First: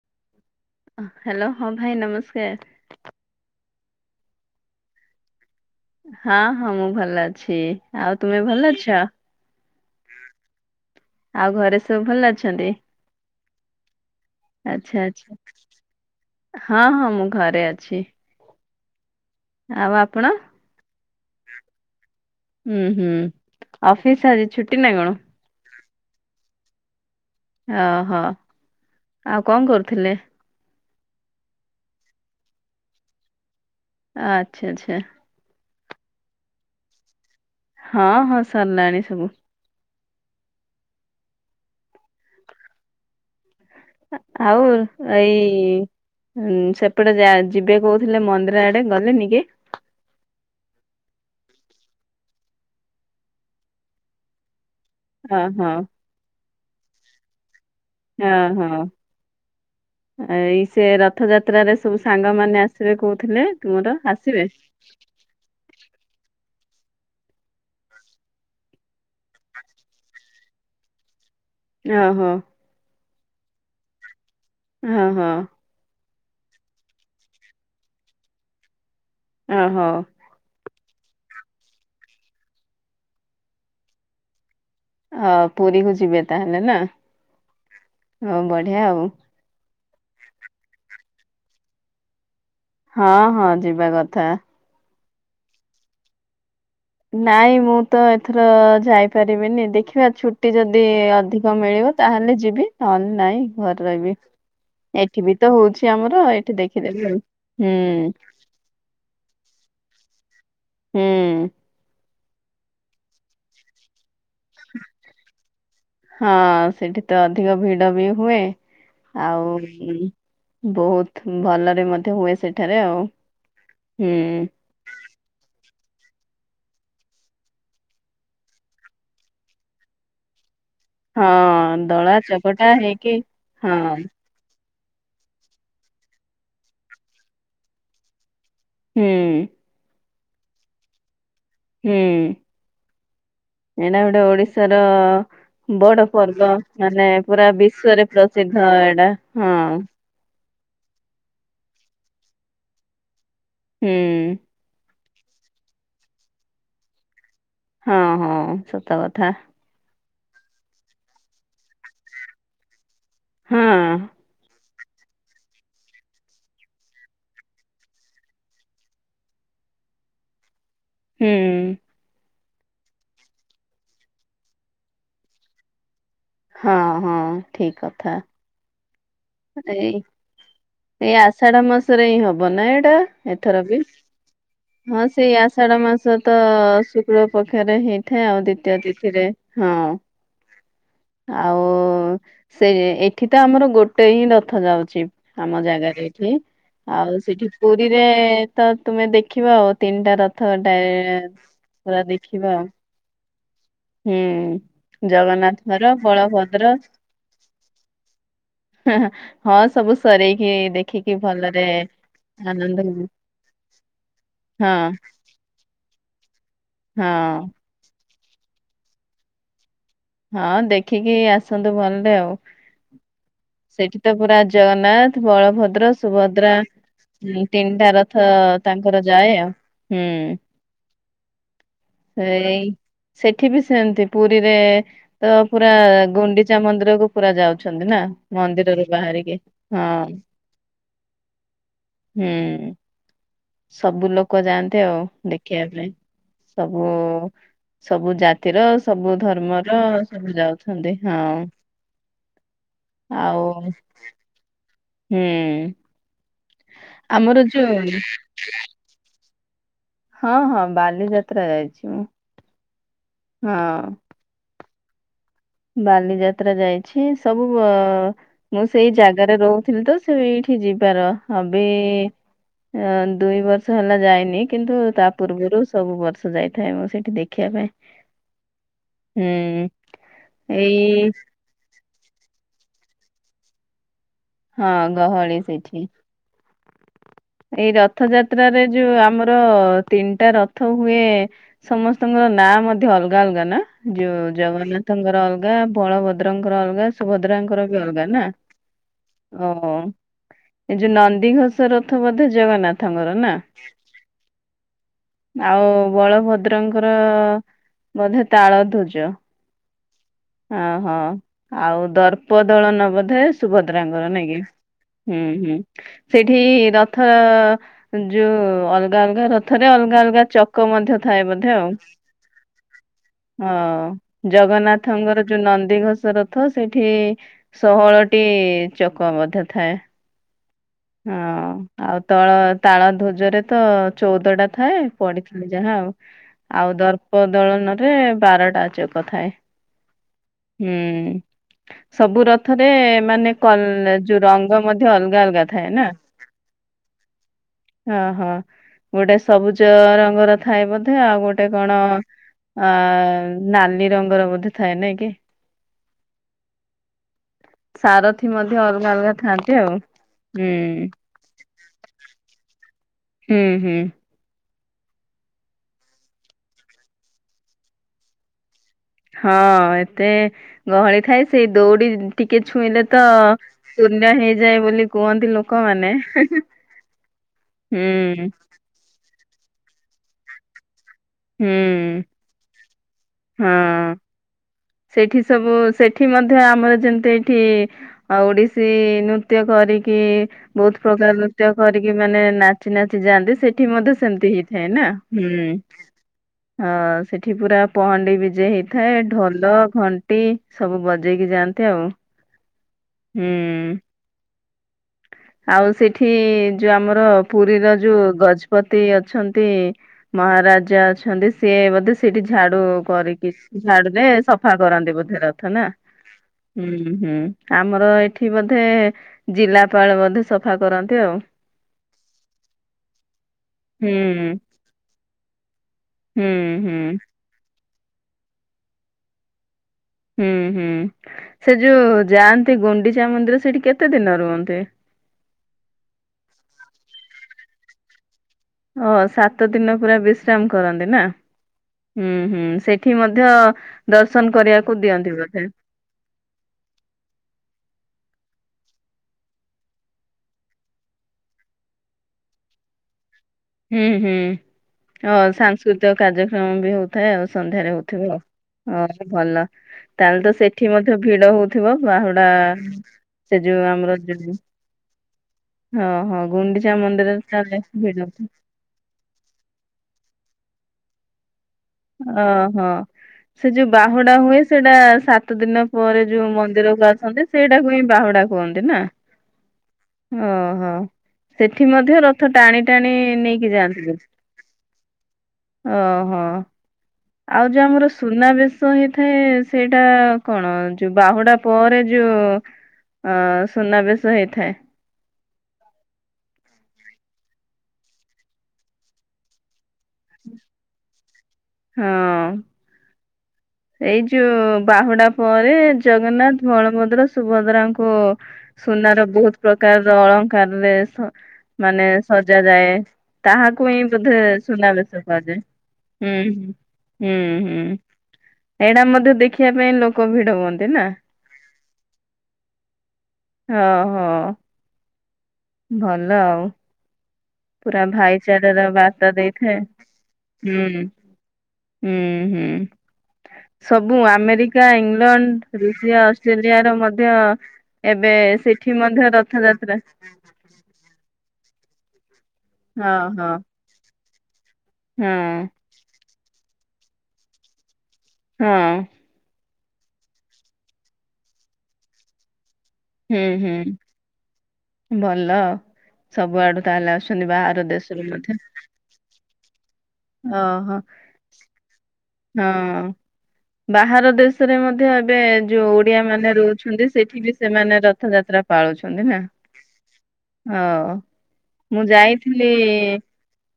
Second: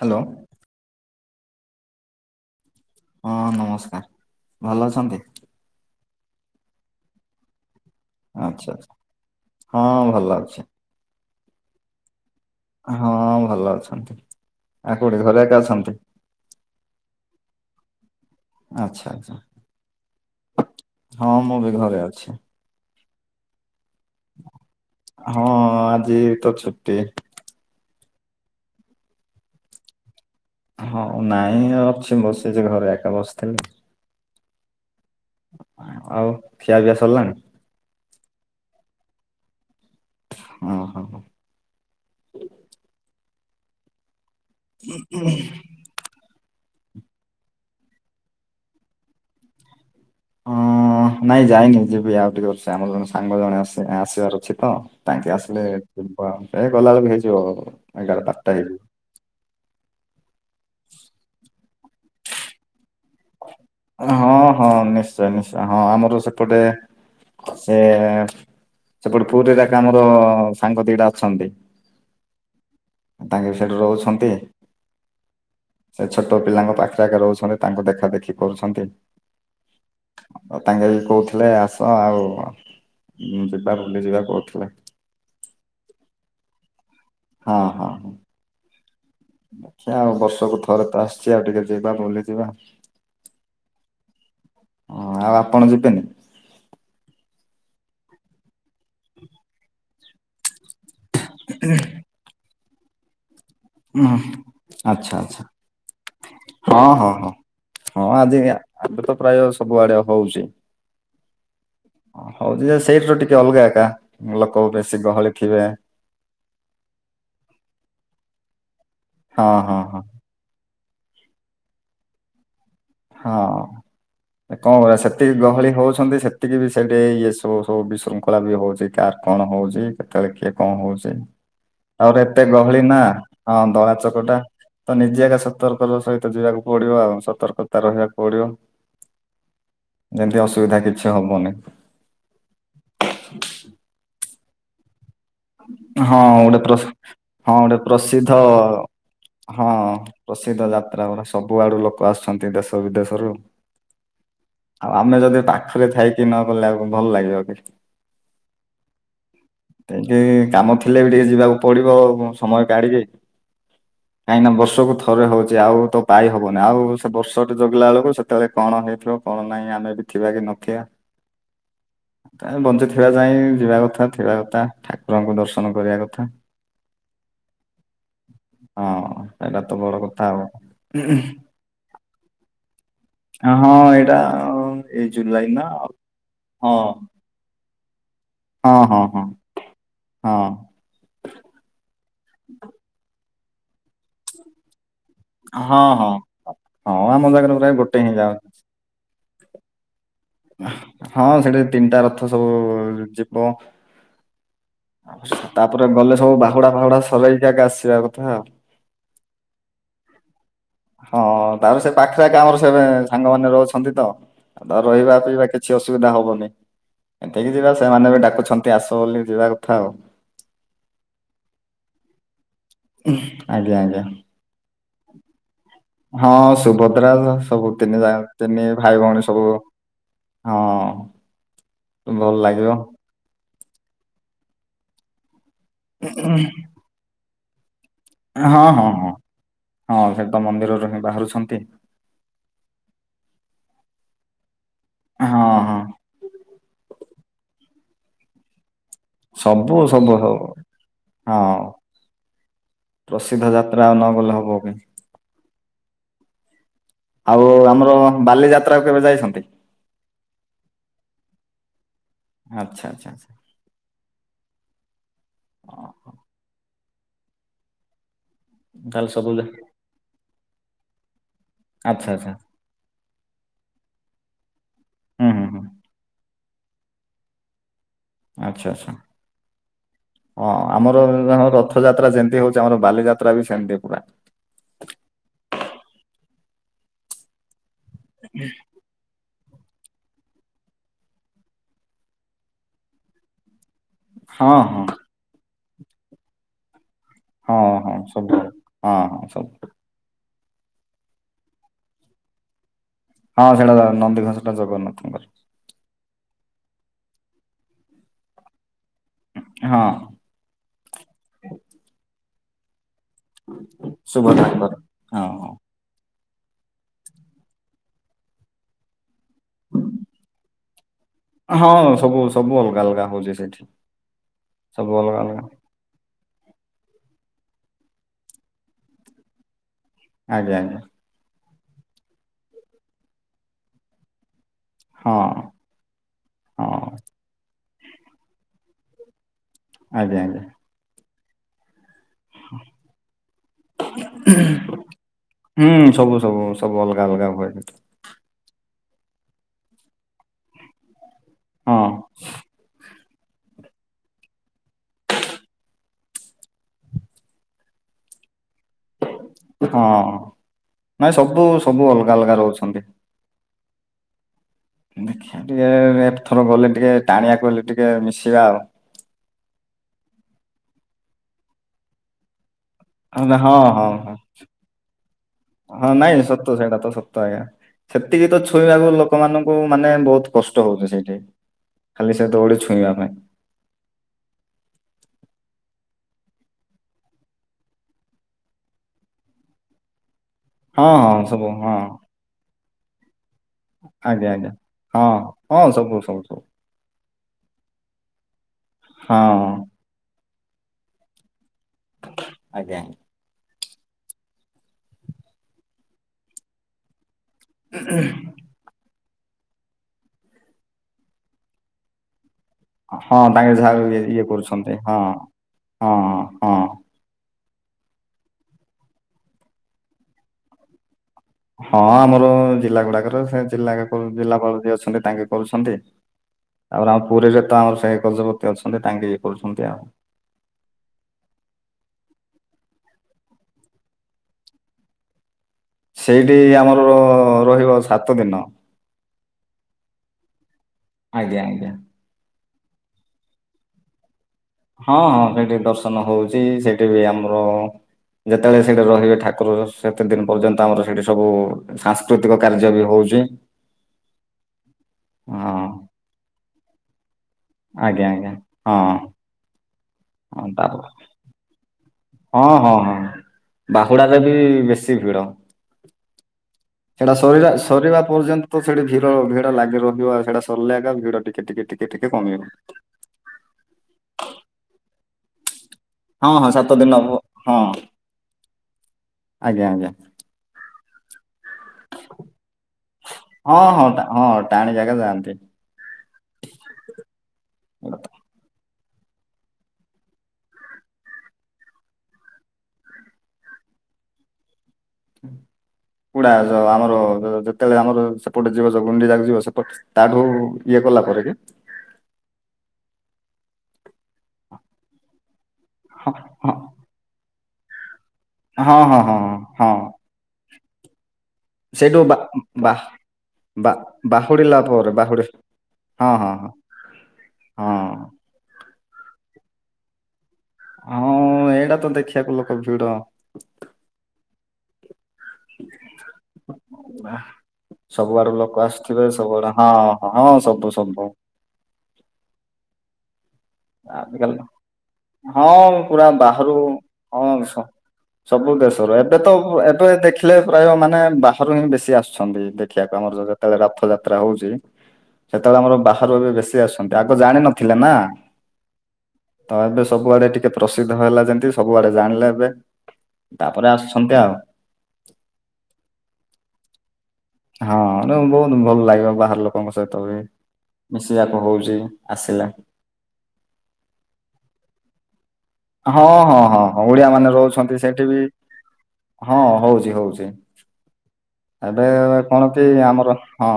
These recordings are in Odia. ହ୍ୟାଲୋ। ହ୍ୟାଲୋ ହଁ ଭାଇ ନମସ୍କାର। ହଁ ନମସ୍କାର ଭଲ ଅଛନ୍ତି? ହଁ ହଁ ମୁଁ ଭଲ ଅଛି। ଆଉ ତୁମେ ଆଚ୍ଛା ଭଲ ଆଚ୍ଛା ଅଛ? ହଁ ହୁଁ। ଭଲ ଅଛି। ଆଉ ଘରେ ସବୁ ଭଲ ଅଛନ୍ତି? ହଁ ଭଲ ଅଛନ୍ତି। ଆଚ୍ଛା ଆଉ କୋଉଠି ଆଚ୍ଛା ଘରେ ଏକା ଅଛନ୍ତି? ହଁ ହଁ ମୁଁ ଘରେ ଅଛି। ଆଚ୍ଛା ଆଚ୍ଛା। ଆଉ ଆପଣ? ହଁ ମୁଁ ବି ଘରେ ଅଛି ହୁଁ ହୁଁ ଅଫିସ୍ ଆଜି ଛୁଟି ନା କଣ? ହଁ ଆଜି ତ ଛୁଟି। ଅହ ଆଉ କ କରୁଥିଲେ? ହଁ ନାଇଁ ଅଛି ବସିଛି ଘରେ ଏକା ବସିଥିଲି। ଆଚ୍ଛା ଆଚ୍ଛା ଆଚ୍ଛା। ଆଉ ଖିଆ ପିଆ ସରିଲାଣି? ହଁ ହଁ ସରିଲାଣି ସବୁ। ହଁ ହଁ ହଁ। ଆଉ ଏଇ ଉଁ ସେପଟେ ଯା ଯିବେ କହୁଥିଲେ ମନ୍ଦିର ଆଡେ ଗଲେନି କି? ଅଁ ନାଇଁ ଯାଇନି ଯିବି ଆଉ ଟିକେ ଅସିକି ଆମର ଜଣେ ସାଙ୍ଗ ଜଣେ ଆସି ଆସିବାର ଅଛି ତ? ତାଙ୍କେ ହଁ ଆସିଲେ ହଁ ଏ ଗଲାବେଳକୁ ହେଇଯିବ ଏଗାର ହଁ ବାରଟା ହଁ ହେଇଯିବ। ଏଇ ସେ ରଥଯାତ୍ରାରେ ସବୁ ସାଙ୍ଗମାନେ ଆସିବେ କହୁଥିଲେ। ତୁମର ହଁ ଆସିବେ ହଁ ନିଶ୍ଚୟ ନିଶ୍ଚୟ ହଁ ଆମର ସେପଟେ ସେ ସେପଟେ ପୁରୀରେ ଆକ ଆମର ସାଙ୍ଗ ଦିଟା ଅଛନ୍ତି। ଅହୋ। ତାଙ୍କର ସେଠି ରହୁଛନ୍ତି। ହଁ ହଁ। ସେ ଛୋଟ ପିଲାଙ୍କ ପାଖେ ପାଖେ ରହୁଛନ୍ତି ତାଙ୍କୁ ଦେଖା ଦେଖି କରୁଛନ୍ତି। ଅହୋ ତାଙ୍କେ ବି କହୁଥିଲେ ଆସ ଆଉ ଯିବା ବୁଲି ଯିବା କହୁଥିଲେ। ଅ ପୁରୀକୁ ଯିବେ ତାହେଲେ ନା ହଁ ହଁ ହଉ ବଢିଆ ଆଉ। ଦେଖିଆ ଆଉ ବର୍ଷକୁ ଥରେ ତ ଆସିଛି ଆଉ ଟିକେ ଯିବା ବୁଲିଯିବା। ହଁ ହଁ ଯିବା କଥା। ହଁ ଆଉ ଆପଣ ଯିବେନି? ନାଇଁ ମୁଁ ତ ଏଥର ଯାଇପାରିବିନି ଦେଖିବା ଛୁଟି ଯଦି ଅଧିକ ମିଳିବ ତାହେଲେ ଯିବି ନହେଲେ ନାଇଁ ଘରେ ହୁଁ ରହିବି। ଆଚ୍ଛା ଏଠି ବି ଆଚ୍ଛା ତ ହଉଛି ଆମର ଏଠି ହଁ ଦେଖିଦେବି ହଁ ହୁଁ। ହଁ ହଁ ଆଜି ଏବେ ତ ପ୍ରାୟ ସବୁଆଡେ ହଉଚି। ହୁଁ। ହଉଛି ଯେ ସେଇଠୁର ଟିକେ ଅଲଗା ଏକା। ଲୋକ ବେଶୀ ଗହଳି ଥିବେ। ହଁ ସେଠି ତ ଅଧିକ ଭିଡ ବି ହୁଏ। ହଁ ଆଉ ହଁ ହଁ ବହୁତ ଭଲରେ ମଧ୍ୟ ହୁଏ ସେଠାରେ ଆଉ ହଁ। ହୁଁ। କଣ କରିଆ ସେତିକି ଗହଳି ହଉଛନ୍ତି ସେତିକି ବି ସେଇଠି ଇଏ ସବୁ ସବୁ ବିଶୃଙ୍ଖଳା ବି ହଉଛି କାର କଣ ହଉଛି କେତେବେଳେ କିଏ କଣ ହଉଛି। ହଁ ଦଳା ଆଉର ଏତେ ଚକଟା ଗହଳି ନା, ହେଇକି ହଁ ଦଳା ଚକଟା ତ ନିଜେ ଏକା ସତର୍କର ସହିତ ଯିବାକୁ ପଡିବ ଆଉ ସତର୍କତା ରହିବାକୁ ପଡିବ। ହୁଁ। ଯେନ୍ତି ଅସୁବିଧା କିଛି ହବନି। ହୁଁ। ଏଟା ଗୋଟେ ଓଡିଶାର ହଁ ବଡପର୍ବ, ଗୋଟେ ପ୍ରସି ମାନେ ପୁରା ହଁ ଗୋଟେ ବିଶ୍ୱରେ ପ୍ରସିଦ୍ଧ ଏଇଟା। ହଁ। ପ୍ରସିଦ୍ଧ ଯାତ୍ରା ପରା, ସବୁ ଆଡୁ ଲୋକ ଆସୁଛନ୍ତି ଦେଶ ବିଦେଶରୁ। ହୁଁ। ଆଉ ଆମେ ଯଦି ପାଖରେ ଥାଇକି ନ ଗଲେ ଆଉ କଣ ଭଲ ଲାଗିବ କି। ହଁ ହଁ, ସତ କଥା। [unintelligible] କାମ ଥିଲେ ବି ଟିକେ ଯିବାକୁ ପଡିବ, ସମୟ କାଢିବେ? ହଁ। କାହିଁକି ନା ବର୍ଷକୁ ଥରେ ହଉଛି ଆଉ ତ ପାଇ ହବନି, ଆଉ ସେ ବର୍ଷଟେ ଜଗିଲା ବେଳକୁ ସେ [unintelligible] କଣ ହେଇଥିବ କଣ ନାହିଁ ଆମେ ବି ଥିବା କି ନଥିବା। ହୁଁ। ବଞ୍ଚିଥିବା ଯାଏଁ ଯିବା କଥା, ଥିବା କଥା ଠାକୁରଙ୍କୁ ଦର୍ଶନ କରିବା କଥା। ହଁ ହଁ ଠିକ୍ କଥା। ହଁ ଏଇଟା ତ ଏଇ ବଡ କଥା ଆଉ। ଏଇ ଆଷାଢ ମାସରେ ହିଁ ହବ ନା ଏଇଟା। ଏଥର ହଁ। ବି ଏଇଟା ହଁ ଏଇ ସେଇ ଜୁଲାଇ ନା ଆଷାଢ ମାସ ତ ହଁ ଶୁକ୍ଳ ପକ୍ଷରେ ହେଇଥାଏ ଆଉ ଦ୍ଵିତୀୟ ହଁ ହଁ ତିଥିରେ। ହଁ। ହଁ ଆଉ ସେ ଏଠି ତ ଆମର ଗୋ ଗୋଟେହିଁ ରଥ ଯାଉଛି, ଆମ ହଁ ଜାଗାରେ ହଁ ଏଠି। ହଁ ଆଉ ଆମ ସେଠି ଜାଗାରେ ପ୍ରାୟ ଗୋଟେ ପୁରୀରେ ହିଁ ଯାଉଛି ତ ତୁମେ ଦେଖିବ ଆଉ ତିନିଟା ର ହଁ, ସେଠି ତିନିଟା ରଥ ସବୁ ଆଉ ଯିବ। ହୁଁ ତାପରେ ଜଗନ୍ନାଥଙ୍କର ଗଲେ ସବୁ ବାହୁଡା ବଳଭଦ୍ର ଫାହୁଡା ସରେଇ ଆଗେ ଆସିବା କଥା ଆଉ। ହଁ ସବୁ ସରେଇକି ଦେ ହଁ ତା ପରେ ସେ ପାଖପାଖି ଆମର ହୁଅନ୍ତୁ। [unintelligible] ସାଙ୍ଗମାନେ ରହୁଛନ୍ତି ତ, ହଁ ରହିବା ପିଇବା କି କିଛି ଅସୁବିଧା ହବନି। ହଁ ଏତିକି ଯିବା ସେମାନେ ବି ଡାକୁଛନ୍ତି ଆସ ବୋଲି, ଯିବା କଥା ଆଉ। ହଁ ଦେଖିକି ଆସନ୍ତୁ ଭଲରେ ଆଉ। ଆଜ୍ଞା ସେଠି ଆଜ୍ଞା। ତ ପୁରା ଜଗନ୍ନାଥ ବଳଭଦ୍ର ହଁ ସୁଭଦ୍ରା ସୁଭଦ୍ରା, ଉଁ, ସବୁ ତିନିଟା ତିନି ରଥ [unintelligible] ତିନି ଭାଇ ତାଙ୍କର ଭଉଣୀ ଯାଏ ସବୁ ଆଉ ହୁଁ। ହଁ, ଭଲ ଏଇ ଲାଗିବ। ସେଠି ବି ସେମତି, ପୁରୀରେ ତ ପୁରା ଗୁଣ୍ଡିଚା ମନ୍ଦିରକୁ ପୁରା ଯାଉଛନ୍ତି ନା ହଁ ମନ୍ଦିରରୁ ହଁ ହଁ ବାହାରିକି। ହଁ। ସେ ତ ମନ୍ଦିରରୁ ହିଁ ବାହାରୁଛନ୍ତି ହୁଁ, ସବୁ ଲୋକ ଯାଆନ୍ତି ଆଉ, ହଁ ଦେଖିବା ହଁ। ପାଇଁ। ସବୁ ସବୁ ଜାତିର ସବୁ ଧର୍ମର [unintelligible] ସବୁ ଯାଉଛନ୍ତି। ହଁ, ପ୍ରସିଦ୍ଧ ଆଉ [unintelligible] ହୁଁ। ଆମର ଆଉ ଯୋଉ ଆମର ବାଲିଯାତ୍ରାକୁ କେବେ ଯାଇଛନ୍ତି? ହଁ ହଁ, ବାଲିଯାତ୍ରା ଯାଇଛି। ଆଚ୍ଛା ଆଚ୍ଛା ଆଚ୍ଛା ହଁ। ବାଲିଯାତ୍ରା ଯାଇଛି। ସବୁ ମୁଁ ସେଇ ତାହେଲେ ସବୁ ଜାଗାରେ ରହୁଥିଲି ତ ଏଇଠି ଯିବାର, ଆଚ୍ଛା ଆଚ୍ଛା [unintelligible] ଦୁଇ ବର୍ଷ ହେଲା ଯାଇନି। କିନ୍ତୁ ତା ହୁଁ ହୁଁ ହୁଁ। ପୂର୍ବରୁ ସବୁ ବର୍ଷ ଯାଇଥାଏ ମୁଁ ସେଠି ଦେଖିବା ପାଇଁ। ଆଚ୍ଛା ଆଚ୍ଛା ହୁଁ ହଁ ଆମର ଏଇ ରଥ ରଥ ଯାତ୍ରା ଯେମିତି ହଉଛି ଆମ ବାଲିଯାତ୍ରା ବି ସେମତି ପୁରା। ହଁ ଗହଳି ସେଇଠି। ଏଇ ରଥ ଯାତ୍ରାରେ ଯୋଉ ଆମର ତିନିଟା ରଥ ହୁଏ ସମସ୍ତଙ୍କର ନାଁ ମଧ୍ୟ ଅଲଗା ଅଲଗା ନା? ଯୋଉ ହଁ ହଁ ଜଗନ୍ନାଥଙ୍କର ଅଲଗା ବଳଭଦ୍ରଙ୍କର ଅଲଗା ହଁ ସୁଭଦ୍ରାଙ୍କର ବି ହଁ ଅଲଗା ନା? ସବୁ ହଁ ହଁ ସବୁ ଓହୋ। ଏ ଯୋଉ ନନ୍ଦିଘୋଷ ରଥ ବୋଧେ ଜଗନ୍ନାଥଙ୍କର? ନା ହଁ ସେଇଟା ଜ ନନ୍ଦିଘୋସଟା ଜଗନ୍ନାଥଙ୍କର। ଆଉ ବଳଭଦ୍ରଙ୍କର ବୋଧେ ତାଳ ଧ୍ୱଜ? ଆଜ୍ଞା ହଁ। ଓହୋ ଆଉ ଦର୍ପ ଦଳନ ବୋଧେ ସୁଭଦ୍ରାଙ୍କର ନାଇଁକି? ସୁଭଦ୍ରାଙ୍କର ହୁଁ ହଁ ହୁଁ। ସେଇଠି ରଥ ଯୋଉ ଅଲଗା ଅଲଗା ର ଥରେ ଅଲଗା ଅଲଗା ଚକ ମଧ୍ୟ ଥାଏ ବୋଧେ? ଆଉ ହଁ ସବୁ ସବୁ ଅଲଗା ଅଲଗା ହଉଛି ସେଠି ହଁ ସବୁ ଅଲଗା ଜଗନ୍ନାଥଙ୍କର ଯୋଉ ଅଲଗା ନ ନନ୍ଦିଘଷ ରଥ ସେଠି ଷୋହଳଟି ଚକ ମଧ୍ୟ ଥାଏ। ଆଜ୍ଞା। ହଁ ଆଉ ତଳ ତାଳ ଧ୍ୱଜରେ ତ ଚଉଦ ଟା ଥାଏ। ହଁ ପଢିଥିଲି ଯାହା ଆଉ। ଆଉ ହଁ ଦର୍ପ ଦୋଳନ ରେ ବାରଟା ଚକ ଥାଏ। ଆଜ୍ଞା ଆଜ୍ଞା। ହୁଁ ସବୁ ର ଥରେ ମାନେ କଲ ଯୋଉ ରଙ୍ଗ ମଧ୍ୟ ଅଲଗା ଅଲଗା ଥାଏ। ହୁଁ ନା? ସବୁ ସବୁ ସବୁ ଅଲଗା ଅଲଗା ହୁଏ ସେଠି। ହଁ ହଁ ଗୋଟେ ସବୁଜ ରଙ୍ଗର ଥାଏ ବୋଧେ। ଆଉ ଗୋ ଗୋଟେ କଣ ହଁ ଅ ନାଲି ରଙ୍ଗର ବୋଧେ ଥାଏ। ନାଇଁ କି? ସାରଥି ମଧ୍ୟ ଅଲଗା ଅଲଗା ଥାଆନ୍ତି ଆଉ। ହଁ ହୁଁ ନାଇଁ ସବୁ ସବୁ ଅଲଗା ଅଲଗା ରହୁଛନ୍ତି। ହୁଁ ହୁଁ। ଦେଖିବା ଟିକେ ଏଥର ଗଲେ ଟିକେ ଟାଣିବାକୁହିଲେ ଟିକେ ମିଶିବା ଆଉ। ହଁ ଏତେ ଗହଳି ଥାଏ ସେଇ ଦୌଡି ଟିକେ ଛୁଇଁଲେ ତ ଆଉ ହଁ ହଁ ହଁ ପୁଣ୍ୟ ହେଇଯାଏ ବୋଲି କୁହନ୍ତି ହଁ ଲୋକମାନେ। ହୁଁ ଏତିକିତ ଛୁଇଁବାକୁ ଲୋକମାନଙ୍କୁ ମାନେ ବହୁତ କଷ୍ଟ ହଉଚି ସେଇଠି। ହୁଁ ଖାଲି ସେ ଦଉଡି ଛୁଇଁବା ପାଇଁ ହଁ ସେଠି ସବୁ ସେଠି ମଧ୍ୟ ଆମର ଯେମିତି ଏଇଠି ଆଉ ଓଡିଶୀ ନୃତ୍ୟ କରିକି ବହୁତ ହଁ ପ୍ରକାର ହଁ ସବୁ ନୃତ୍ୟ ହଁ କରିକି ମାନେ ନାଚି ନାଚି ଯାଆନ୍ତି ସେ ଏଠି ମଧ୍ୟ ସେମିତି ଆଜ୍ଞା ଆଜ୍ଞା ହେଇଥାଏ ନା ହଁ ହୁଁ। ହଁ ସବୁ ସବୁ ସବୁ ହଁ ସେଠି ପୁରା ପହଣ୍ଡି ବିଜେ ହେଇଥାଏ ଢଲ ହଁ ଘଣ୍ଟି ସବୁ ବଜେଇକି ଯାଆନ୍ତି ଆଉ। ଆଜ୍ଞା ହୁଁ ଆଉ ସେଠି ଯୋଉ ଆମର ପୁରୀର ଯୋଉ ଗ ପତି ଅଛନ୍ତି ମହାରାଜା ଅଛନ୍ତି ସିଏ ବୋଧେ ସେଇଠି ଝାଡୁ ହଁ କରିକି ତାଙ୍କେ ଯାହା ଇଏ ଝାଡୁରେ ଇଏ ସଫା କରୁଛନ୍ତି କରନ୍ତି ହଁ ବୋଧେ ରଥ ନା ହଁ ହଁ ହୁଁ-ହୁଁ। ହୁଁ-ହୁଁ ଆମର ଏଠି ବୋଧେ ଜିଲ୍ଲାପାଳ ବଧେ ସଫା କରନ୍ତି ଆଉ। ହଁ ଆମର ଜିଲ୍ଲା ଗୁଡାକର ସେ ଜିଲ୍ଲା ହୁଁ ଜିଲ୍ଲାପାଳ ଯିଏ ଅଛନ୍ତି ତାଙ୍କେ କରୁଛନ୍ତି। ତାପରେ ହୁଁ-ହୁଁ। ଆମ ପୁରୀରେ ତ ଆମର ସେ ଗଜପତି ଅଛନ୍ତି ତାଙ୍କେ ଇଏ କରୁଛନ୍ତି ଆଉ। ହୁଁ-ହୁଁ ସେ ଯୋଉ ଯାଆନ୍ତି ଗୁଣ୍ଡିଚା ମନ୍ଦିର ସେଇଠି କେତେ ଦିନ ରୁହନ୍ତି? ସେଇଠି ଆମର ରହିବ ସାତ ଦିନ। ହଁ ସାତ ଦିନ ପୁରା ବିଶ୍ରାମ କରନ୍ତି। ଆଜ୍ଞା-ଆଜ୍ଞା। ହୁଁ-ହୁଁ ସେଠି ମଧ୍ୟ ଦର୍ଶନ କରିବା ହଁ-ହଁ ସେଇଠି ଦର୍ଶନ ହଉଚି ସେଇଠି ବି ଆମର ଯେତବେଳେ ସେଇଠି ରହିବେ ଠାକୁର ସେତେ ଦିନ ପର୍ଯ୍ୟନ୍ତ ଆମର ସେଇଠି ସବୁ ସାଂସ୍କୃତିକ କାର୍ଯ୍ୟ ବି ହଉଛି। ହୁଁ-ହୁଁ ହ ହଁ ସାଂସ୍କୃତିକ କାର୍ଯ୍ୟକ୍ରମ ବି [unintelligible] ଥାଏ ଆଉ ସନ୍ଧ୍ୟାରେ ଆଜ୍ଞା ହଉଥିବେ ଆଜ୍ଞା ଆଉ ହଁ ଭଲ। ତାହାଲେ ତ ହଁ ସେଠି ତାପରେ ମଧ୍ୟ ଭିଡ ହଉଥିବ ବାହୁଡା ହଁ ହଁ ହଁ ସେ ଯୋଉ ଆମର ବାହୁଡ଼ାରେ ବି [unintelligible] ବେଶୀ ଭିଡ଼ ହଁ-ହଁ ଗୁଣ୍ଡିଚା ସେଇଟା ମନ୍ଦିର ସରିଲା [unintelligible] ସରିବା ପର୍ଯ୍ୟନ୍ତ ତ ସେଠି ଭିଡ଼-ଭିଡ଼ ଲାଗି ରହିବ ଆଉ ସେଟା ସରିଲା ଏକା ଭିଡ ଟିକେ-ଟିକେ-ଟିକେ ହଁ-ହଁ ସେ ଯୋଉ ବାହୁଡା ହୁଏ ସେଇଟା ସାତ ଦିନ ପରେ ଯୋଉ ହଁ ହଁ ସାତ ମନ୍ଦିରକୁ ଦିନ ହବ ଆସନ୍ତି ହଁ ସେଇଟାକୁ ହିଁ ବାହୁଡା କୁହନ୍ତି ନା? ଆଜ୍ଞା ଆଜ୍ଞା ଓହୋ ସେଠି ମଧ୍ୟ ରଥ ଟାଣି-ଟାଣି ନେଇକି ଯାଆନ୍ତି ବୋଧେ। ହଁ-ହଁ-ହଁ ଟାଣି ଜାଗା ଯାଆନ୍ତି। ଓହୋ। ଆଉ ଯୋଉ ଆମର ସୁନାବେେଶ ହେଇଥାଏ ସେଇଟା କଣ ଯୋଉ ବାହୁଡା ପରେ ଯୋଉ ଅ ସୁନାବେଶ ହେଇଥାଏ କୁଡା ଯ ଆମର ଯେତେବେଳେ ଆମର ସେପଟେ ଯିବ ଯ ଗୁଣ୍ଡି ଯାକ ଯିବ ସେପଟ ତାଠୁ ଇଏ କଲା ପରେ କି। ହଁ। ଏଇ ଯୋଉ ବାହୁଡା ପରେ ଜଗନ୍ନାଥ, ହଁ ବଳଭଦ୍ର, ସୁଭଦ୍ରାଙ୍କୁ ହଁ ହଁ ସୁନାର ହଁ ବହୁତ୍ ହଁ ପ୍ରକାରର ଅଳଙ୍କାରରେ ମାନେ ସେଇଠୁ ବା ସଜା ବା ଯାଏ ତାହାକୁ ବା ହିଁ ବୋଧେ ବାହୁଡିଲା ପରେ ସୁନାବେଶ ବାହୁଡି କୁହାଯାଏ। ହଁ ହଁ ହୁଁ-ହୁଁ ହଁ ହୁଁ-ହୁଁ ଏଇଟା ମଧ୍ୟ ଦେଖିବା ପାଇଁ ଲୋକ ଭିଡ ହୁଅନ୍ତି। ନା। ହଁ ଏଇଟା ତ ଦେଖିବାକୁ ଲୋକ ଭିଡ। ହଁ-ହଁ। ଭଲ ଆଉ। ପୁରା ସବୁଆଡୁ ଭାଇଚାରାର ଲୋକ ବାର୍ତ୍ତା ଆସିଥିବେ ସବୁଆଡ ଦେଇଥାଏ। ହାଁ ହଁ ସବୁ-ସବୁ ହୁଁ-ହୁଁ। ସବୁ ଆଜିକାଲି ଆମେରିକା, ହଁ ଇଂଲଣ୍ଡ, ଋଷିଆ, ପୁରା ବାହାରୁ ଅଷ୍ଟ୍ରେଲିଆର ମଧ୍ୟ ହଁ ସ- ଏବେ ସେଠି ମଧ୍ୟ ରଥଯାତ୍ରା। ଥିଲେ ପ୍ରାୟ ମାନେ ବାହାରୁ ହିଁ ବେଶୀ ଆସୁଛନ୍ତି ଦେଖିବାକୁ ହଁ ଆମର ହଁ ଯେତେବେଳେ ରଥଯାତ୍ରା ହଉଚି ହଁ ସେତେବେଳେ ଆମର ବାହାରୁ ଏବେ ବେଶୀ ଆସୁଛନ୍ତି ଆଗ ଜାଣିନଥିଲେ ନା। ହଁ। ତ ଏବେ ସବୁଆଡେ ଟିକେ ପ୍ରସିଦ୍ଧ ହେଲା ଯେମତି ସବୁଆଡେ ଜାଣିଲେ ଏବେ ହୁଁ ତାପରେ ହୁଁ ଆସୁଛନ୍ତି ଆଉ। ଭଲ ସବୁଆଡୁ ତାହେଲେ ଆସୁଛନ୍ତି ବା। ହଁ ବହୁତ ଭଲ ଲାଗିବ ବାହାର ଲୋକଙ୍କ ସହିତ ବି ଓହୋ ମିଶିବାକୁ ହଉଛି। ଆସିଲେ। ହଁ। ବାହାର ଦେଶରେ ମଧ୍ୟ ଏବେ ଯୋଉ ହଁ ଓଡିଆ ମାନେ ହଁ ହଁ ହଁ ରହୁଛନ୍ତି ଓଡିଆ ସେଠି ମାନେ ବି ରହୁଛନ୍ତି ସେମାନେ ସେଇଠି ବି ରଥଯାତ୍ରା ପାଳୁଛନ୍ତି ନା? ହଁ ହଉଛି ହଉଛି। ହଁ। ଏବେ ଆପଣ କଣ କି ଆମର ହଁ।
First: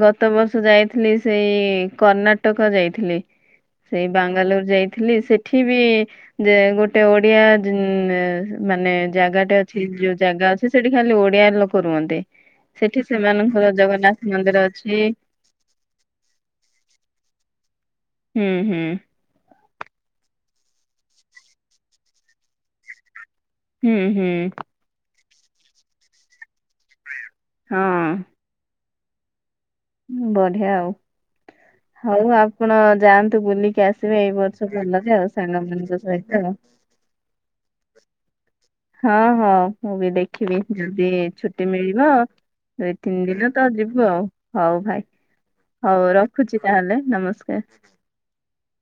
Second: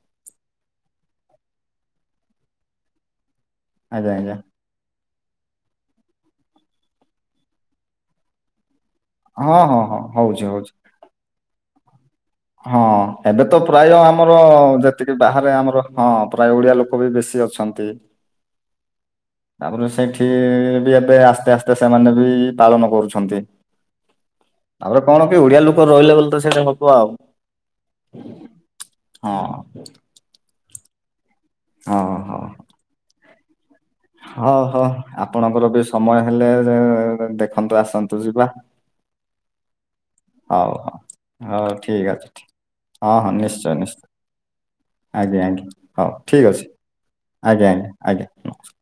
ଗତ ବର୍ଷ ଯାଇଥିଲି ସେଇ କର୍ଣ୍ଣାଟକ ଯାଇଥିଲି। ସେଇ ଆଜ୍ଞା ଆଜ୍ଞା ବାଙ୍ଗାଲୋର ଯାଇ ଥିଲି ସେଠି ବି ଯେ ଗୋଟେ ଓଡିଆ ମାନେ ଜାଗାଟେ ହଁ ହଁ ଅଛି ହଁ ଯୋଉ ହଉଛି ଜାଗା ଅଛି ହଉଛି। ସେଠି ଖାଲି ଓଡିଆ ଲୋକ ରୁହନ୍ତି। ହଁ ସେଠି ଏବେ ତ ସେମାନଙ୍କର ପ୍ରାୟ ଜଗନ୍ନାଥ ଆମର ମନ୍ଦିର ଅଛି ଯେତିକି ବାହା ଆମର ହଁ ପ୍ରାୟ ଓଡିଆ ଲୋକ ବି ବେଶୀ ଅଛନ୍ତି। ହୁଁ ହୁଁ। ତାପରେ ସେଇଠି ବି ଏବେ ଆସ୍ତେ ଆସ୍ତେ ସେମାନେ ବି ପାଳନ କରୁଛନ୍ତି। ହୁଁ ହୁଁ। ତାପରେ କଣ କି ଓଡିଆ ଲୋକ ରହିଲେ ବୋଲି ତ ସେମିତି ହବ ଆଉ? ହଁ। ହଁ। ବଢିଆ ଆଉ ହଁ ହଉ ହଁ ଆପଣ ଯାଆନ୍ତୁ ବୁଲିକି ଆସିବେ ଏଇ ହଁ ବର୍ଷ ହଉ ଭଲରେ ଆଉ ଆପଣଙ୍କର ବି ସାଙ୍ଗମାନଙ୍କ ସମୟ ସହିତ ହେଲେ ଆଉ ଦେଖନ୍ତୁ ଆସନ୍ତୁ ଯିବା। ହଁ ହଁ ମୁଁ ବି ଦେଖିବି ହଉ ହଉ। ଯଦି ଛୁଟି ହଉ ଠିକ୍ ମିଳିବ ଅଛି ଦୁଇ ହଁ ତିନି ହଁ ଦିନ ତ ନିଶ୍ଚୟ ଯିବୁ ନିଶ୍ଚୟ ଆଉ ହଉ ଭାଇ ଆଜ୍ଞା ଆଜ୍ଞା ହଉ ଠିକ୍ ରଖୁଛି ଅଛି ତାହେଲେ ଆଜ୍ଞା ଆଜ୍ଞା ନମସ୍କାର। ଆଜ୍ଞା ନମସ୍କାର।